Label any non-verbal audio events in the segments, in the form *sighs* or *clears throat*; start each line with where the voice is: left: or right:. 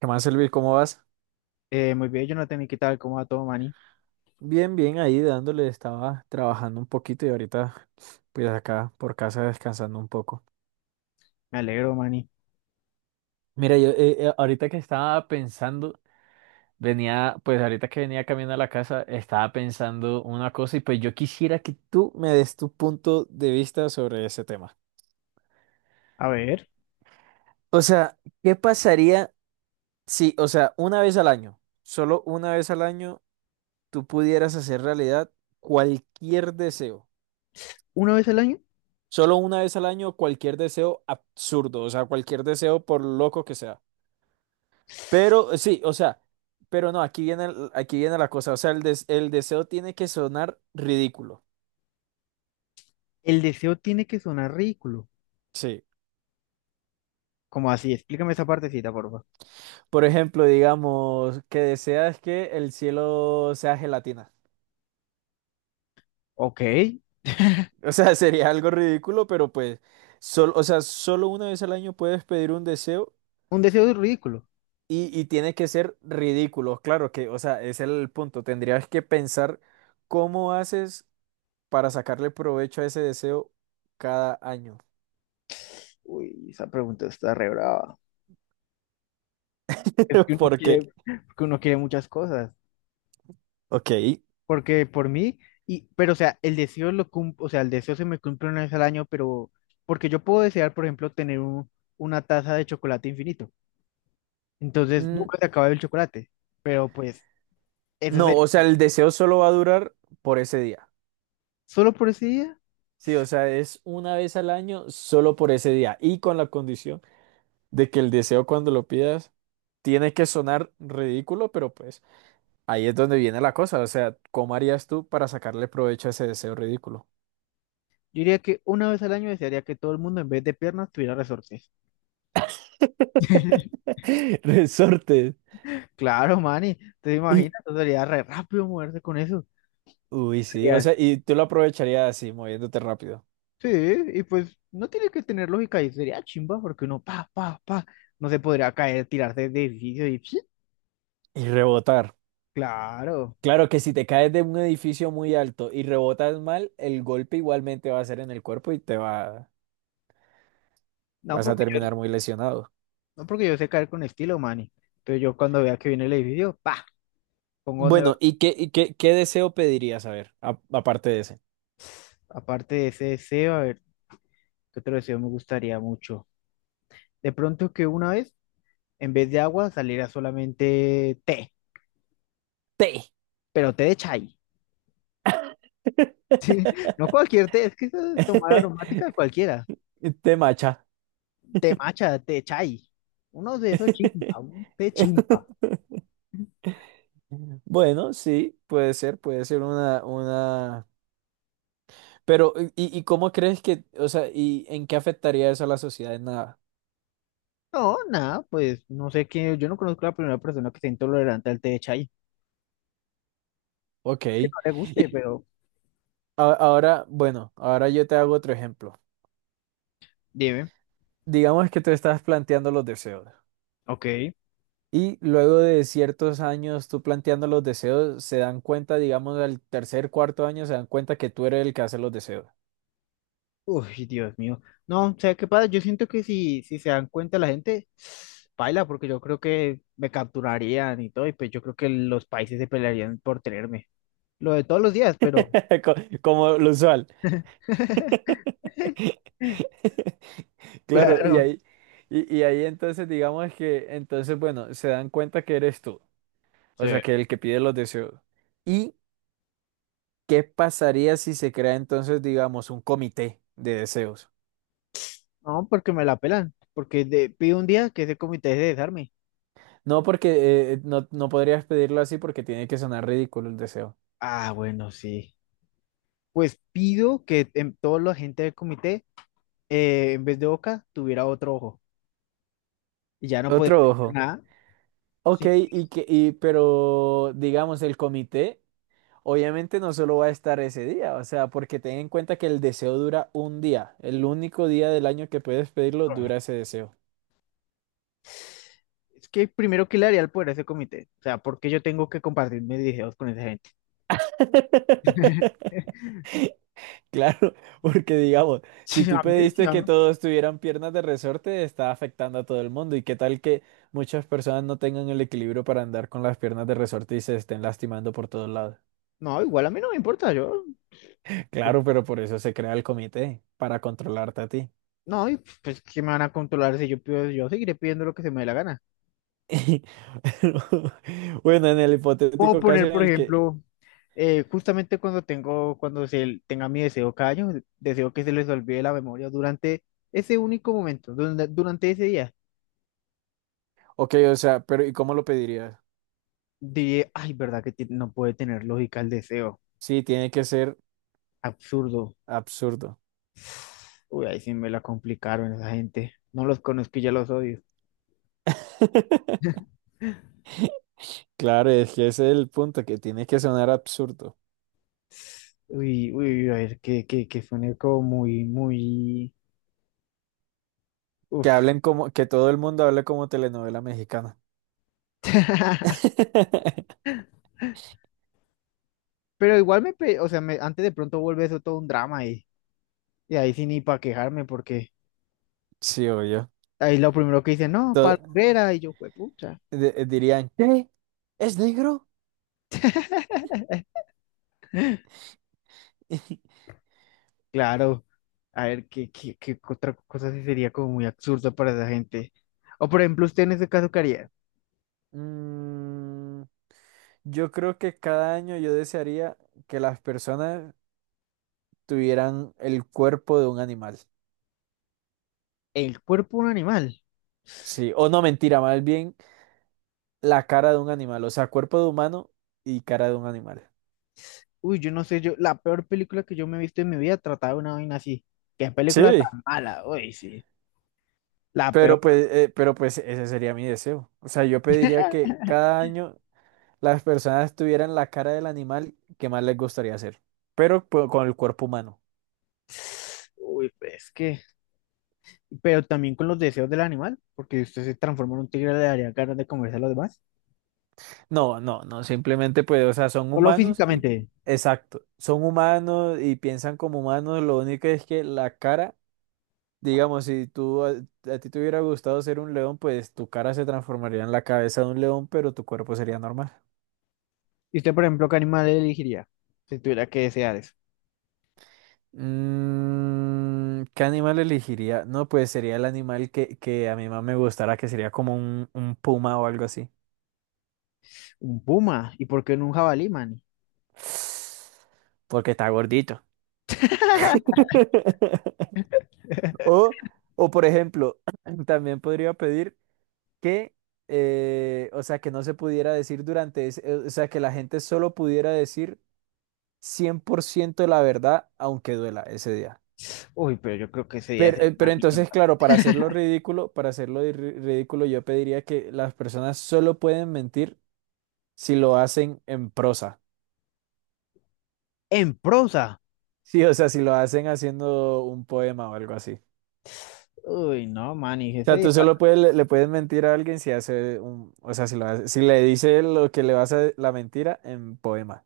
right: ¿Qué más, Elvis? ¿Cómo vas?
left: Muy bien, Jonathan, ¿y qué tal? ¿Cómo va todo, Manny?
right: Bien, bien, ahí dándole, estaba trabajando un poquito y ahorita pues acá por casa descansando un poco.
left: Me alegro, Manny.
right: Mira, yo ahorita que estaba pensando, venía, pues ahorita que venía caminando a la casa, estaba pensando una cosa y pues yo quisiera que tú me des tu punto de vista sobre ese tema.
left: A ver,
right: O sea, ¿qué pasaría si, o sea, una vez al año, solo una vez al año, tú pudieras hacer realidad cualquier deseo?
left: una vez al año,
right: Solo una vez al año cualquier deseo absurdo, o sea, cualquier deseo por loco que sea. Pero sí, o sea, pero no, aquí viene, aquí viene la cosa, o sea, el, el deseo tiene que sonar ridículo.
left: el deseo tiene que sonar ridículo.
right: Sí.
left: ¿Cómo así? Explícame esa partecita, porfa. Favor.
right: Por ejemplo, digamos, que deseas que el cielo sea gelatina.
left: Ok,
right: O sea, *laughs* sería algo ridículo, pero pues, o sea, solo una vez al año puedes pedir un deseo
left: un deseo ridículo.
right: y tiene que ser ridículo. Claro que, o sea, ese es el punto. Tendrías que pensar cómo haces para sacarle provecho a ese deseo cada año.
left: Uy, esa pregunta está re brava. Es
right: *laughs* Porque,
left: que uno quiere muchas cosas.
right: ok.
left: Porque por mí, y, pero o sea, el deseo lo cum- o sea, el deseo se me cumple una vez al año, pero porque yo puedo desear, por ejemplo, tener un- una taza de chocolate infinito. Entonces
right: Mm,
left: nunca se acaba el chocolate. Pero pues, ese es
right: no,
left: el.
right: o sea, el deseo solo va a durar por ese día.
left: Solo por ese día.
right: Sí, o sea, es una vez al año solo por ese día y con la condición de que el deseo cuando lo pidas tiene que sonar ridículo, pero pues ahí es donde viene la cosa. O sea, ¿cómo harías tú para sacarle provecho a ese deseo ridículo?
left: Yo diría que una vez al año desearía que todo el mundo en vez de piernas tuviera resortes. *laughs*
right: *laughs* Resortes.
left: Claro, mani, te
right: Y,
left: imaginas, entonces sería re rápido moverse con eso.
right: uy, sí, o
left: Sería-
right: sea, y tú lo aprovecharías así, moviéndote rápido
left: sí, y pues no tiene que tener lógica y sería chimba porque uno pa, pa, pa, no se podría caer, tirarse de edificio y ¡psi!
right: y rebotar.
left: Claro.
right: Claro que si te caes de un edificio muy alto y rebotas mal, el golpe igualmente va a ser en el cuerpo y te va,
left: No
right: vas a
left: porque yo,
right: terminar muy lesionado.
left: no porque yo sé caer con estilo, mani. Entonces yo cuando vea que viene el edificio, pa, pongo donde va.
right: Bueno, y qué, qué deseo pedirías? A ver, aparte de ese.
left: Aparte de ese deseo, a ver, ¿qué otro deseo me gustaría mucho? De pronto que una vez, en vez de agua, saliera solamente té.
right: Té.
left: Pero té de chai. No cualquier té, es que eso es tomar aromática
right: *laughs*
left: cualquiera.
right: Té macha.
left: Té matcha, té chai. Uno de esos chimpa, un té chimpa.
right: *laughs* Bueno, sí, puede ser una, una. Pero, y cómo crees que, o sea, y en qué afectaría eso a la sociedad? En nada.
left: No, nada, pues no sé qué, yo no conozco a la primera persona que sea intolerante al té de chai.
right: Ok. Y
left: No le guste, pero
right: ahora, bueno, ahora yo te hago otro ejemplo.
left: dime.
right: Digamos que tú estás planteando los deseos
left: Ok.
right: y luego de ciertos años tú planteando los deseos se dan cuenta, digamos, al tercer, cuarto año se dan cuenta que tú eres el que hace los deseos.
left: Uy, Dios mío. No, o sea, ¿qué pasa? Yo siento que si, si se dan cuenta la gente, baila, porque yo creo que me capturarían y todo, y pues yo creo que los países se pelearían por tenerme. Lo de todos los días, pero...
right: *laughs* Co- Como lo usual. *laughs*
left: *laughs*
right: Claro, y
left: Claro.
right: ahí, y ahí entonces digamos que, entonces, bueno, se dan cuenta que eres tú,
left: Sí.
right: o sea, que el que pide los deseos. ¿Y qué pasaría si se crea entonces, digamos, un comité de deseos?
left: No, porque me la pelan. Porque de- pido un día que ese comité de desarme.
right: No, porque no, no podrías pedirlo así porque tiene que sonar ridículo el deseo.
left: Ah, bueno, sí. Pues pido que en, toda la gente del comité, en vez de boca, tuviera otro ojo. Y ya no podría
right: Otro
left: decir
right: ojo.
left: nada.
right: Ok,
left: Sí.
right: y que, y, pero digamos, el comité obviamente no solo va a estar ese día, o sea, porque ten en cuenta que el deseo dura un día. El único día del año que puedes pedirlo
left: Ah,
right: dura ese deseo.
left: es que primero, ¿que le haría el poder a ese comité? O sea, ¿porque yo tengo que compartir mis videos con esa gente?
right: *laughs*
left: *laughs*
right: Claro, porque digamos, si
left: Sí,
right: tú
left: a mí, sí,
right: pediste
left: a
right: que
left: mí.
right: todos tuvieran piernas de resorte, está afectando a todo el mundo. ¿Y qué tal que muchas personas no tengan el equilibrio para andar con las piernas de resorte y se estén lastimando por todos lados?
left: No, igual a mí no me importa, yo.
right: Claro, pero por eso se crea el comité, para controlarte a ti.
left: No, y pues que me van a controlar si yo pido, yo seguiré pidiendo lo que se me dé la gana.
right: *laughs* Bueno, en el
left: Puedo
right: hipotético caso
left: poner,
right: en
left: por
right: el que,
left: ejemplo, justamente cuando tengo, cuando se tenga mi deseo cada año, deseo que se les olvide la memoria durante ese único momento, durante, durante ese día.
right: ok, o sea, pero ¿y cómo lo pedirías?
left: Dije, ay, ¿verdad que ti- no puede tener lógica el deseo?
right: Sí, tiene que ser
left: Absurdo.
right: absurdo.
left: Uy, ahí sí me la complicaron esa gente. No los conozco y ya los odio.
right: *laughs* Claro, es que ese es el punto, que tiene que sonar absurdo.
left: Uy, uy, a ver, que suene como muy, muy...
right: Que
left: Uf.
right: hablen como, que todo el mundo hable como telenovela mexicana.
left: *laughs*
right: *laughs*
left: Pero igual me, pe- o sea, me, antes de pronto vuelve eso todo un drama y ahí sí ni para quejarme porque
right: Sí, obvio.
left: ahí lo primero que dice, no, para
right: To-
left: Herrera y yo, fue
right: dirían, ¿qué? ¿Es negro?
left: *laughs* Eh,
right: *laughs*
left: claro, a ver, ¿qué, qué, qué otra cosa sí sería como muy absurda para esa gente? O por ejemplo, usted en ese caso, ¿qué haría?
right: Mm, yo creo que cada año yo desearía que las personas tuvieran el cuerpo de un animal.
left: El cuerpo de un animal.
right: Sí, o no mentira, más bien la cara de un animal, o sea, cuerpo de humano y cara de un animal.
left: Uy, yo no sé, yo, la peor película que yo me he visto en mi vida trataba de una vaina así. ¿Qué película
right: Sí,
left: tan mala? Uy, sí, la peor.
right: pero pues ese sería mi deseo. O sea, yo pediría que cada año las personas tuvieran la cara del animal que más les gustaría hacer, pero pues, con el cuerpo humano.
left: *sighs* Uy, pues es que, pero también con los deseos del animal, porque si usted se transforma en un tigre, le daría ganas de comerse a los demás.
right: No, no, no, simplemente pues, o sea, son
left: Solo
right: humanos y,
left: físicamente.
right: exacto, son humanos y piensan como humanos, lo único es que la cara, digamos, si tú, a ti te hubiera gustado ser un león, pues tu cara se transformaría en la cabeza de un león, pero tu cuerpo sería normal.
left: ¿Y usted, por ejemplo, qué animal elegiría? Si tuviera que desear eso.
right: Mm, ¿qué animal elegiría? No, pues sería el animal que a mí más me gustara, que sería como un puma o algo así.
left: Un puma. ¿Y por qué no un jabalí, man?
right: *sighs* Porque está gordito.
left: *laughs*
right: *laughs* O, o por ejemplo, *clears throat* también podría pedir que, o sea, que no se pudiera decir durante ese, o sea, que la gente solo pudiera decir 100% la verdad, aunque duela ese día.
left: Uy, pero yo creo que ese día sería una
right: Pero
left: mierda.
right: entonces, claro, para hacerlo ridículo, para hacerlo de ridículo, yo pediría que las personas solo pueden mentir si lo hacen en prosa.
left: En prosa.
right: Sí, o sea, si lo hacen haciendo un poema o algo así.
left: Uy, no, man, y ese
right: Sea,
left: día-
right: tú solo puedes, le puedes mentir a alguien si hace un, o sea, si le dice lo que le vas a la mentira en poema.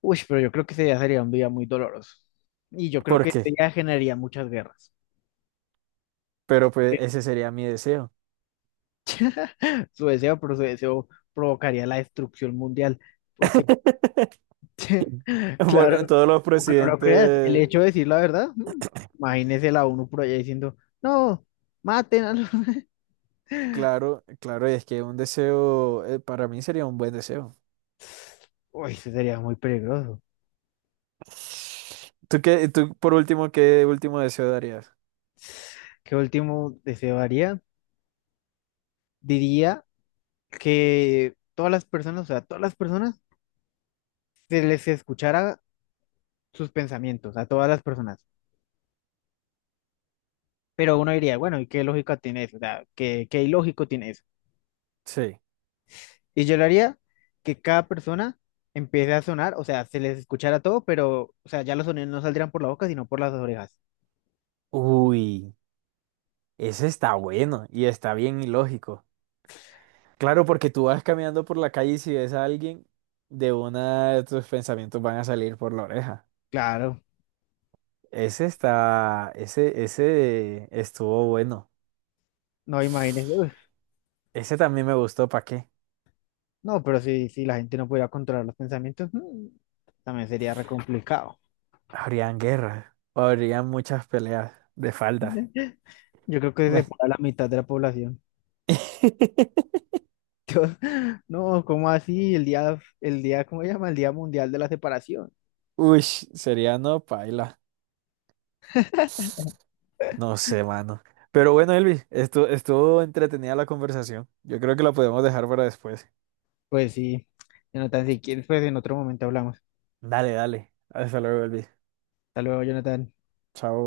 left: Uy, pero yo creo que ese día sería un día muy doloroso. Y yo creo
right: ¿Por
left: que ese
right: qué?
left: día generaría muchas guerras.
right: Pero pues ese
left: *laughs*
right: sería mi deseo.
left: Su deseo, pero su deseo provocaría la destrucción mundial. Porque,
right: *laughs*
left: *laughs*
right: Por-
left: claro,
right: todos los
left: aunque no lo creas, el
right: presidentes,
left: hecho de decir la verdad, mm, imagínese la ONU por allá diciendo, no, maten a los... *laughs*
right: claro, claro, y es que un deseo, para mí sería un buen deseo.
left: Uy, eso sería muy peligroso.
right: ¿Tú qué, tú por último, qué último deseo darías?
left: ¿Qué último deseo haría? Diría que todas las personas, o sea, todas las personas se les escuchara sus pensamientos a todas las personas. Pero uno diría, bueno, ¿y qué lógica tiene eso? O sea, ¿qué, qué ilógico tiene eso?
right: Sí.
left: Y yo lo haría que cada persona empiece a sonar, o sea, se les escuchara todo, pero, o sea, ya los sonidos no saldrían por la boca, sino por las orejas.
right: Uy, ese está bueno y está bien ilógico. Claro, porque tú vas caminando por la calle y si ves a alguien, de una de tus pensamientos van a salir por la oreja.
left: Claro,
right: Ese está, ese estuvo bueno.
left: no imagínense. Uf.
right: Ese también me gustó, ¿para qué?
left: No, pero si, si la gente no pudiera controlar los pensamientos, mm, también sería re complicado.
right: Habrían guerras, o habrían muchas peleas de faldas.
left: Yo creo que se separa la
right: *laughs*
left: mitad de la población. No, ¿cómo así? El día, ¿cómo se llama? El Día Mundial de la Separación.
right: Uy, sería no paila. No sé, mano. Pero bueno, Elvis, estuvo entretenida la conversación. Yo creo que la podemos dejar para después.
left: Pues sí, Jonathan, si quieres, pues en otro momento hablamos.
right: Dale, dale. Hasta luego, Elvis.
left: Hasta luego, Jonathan.
right: Chao.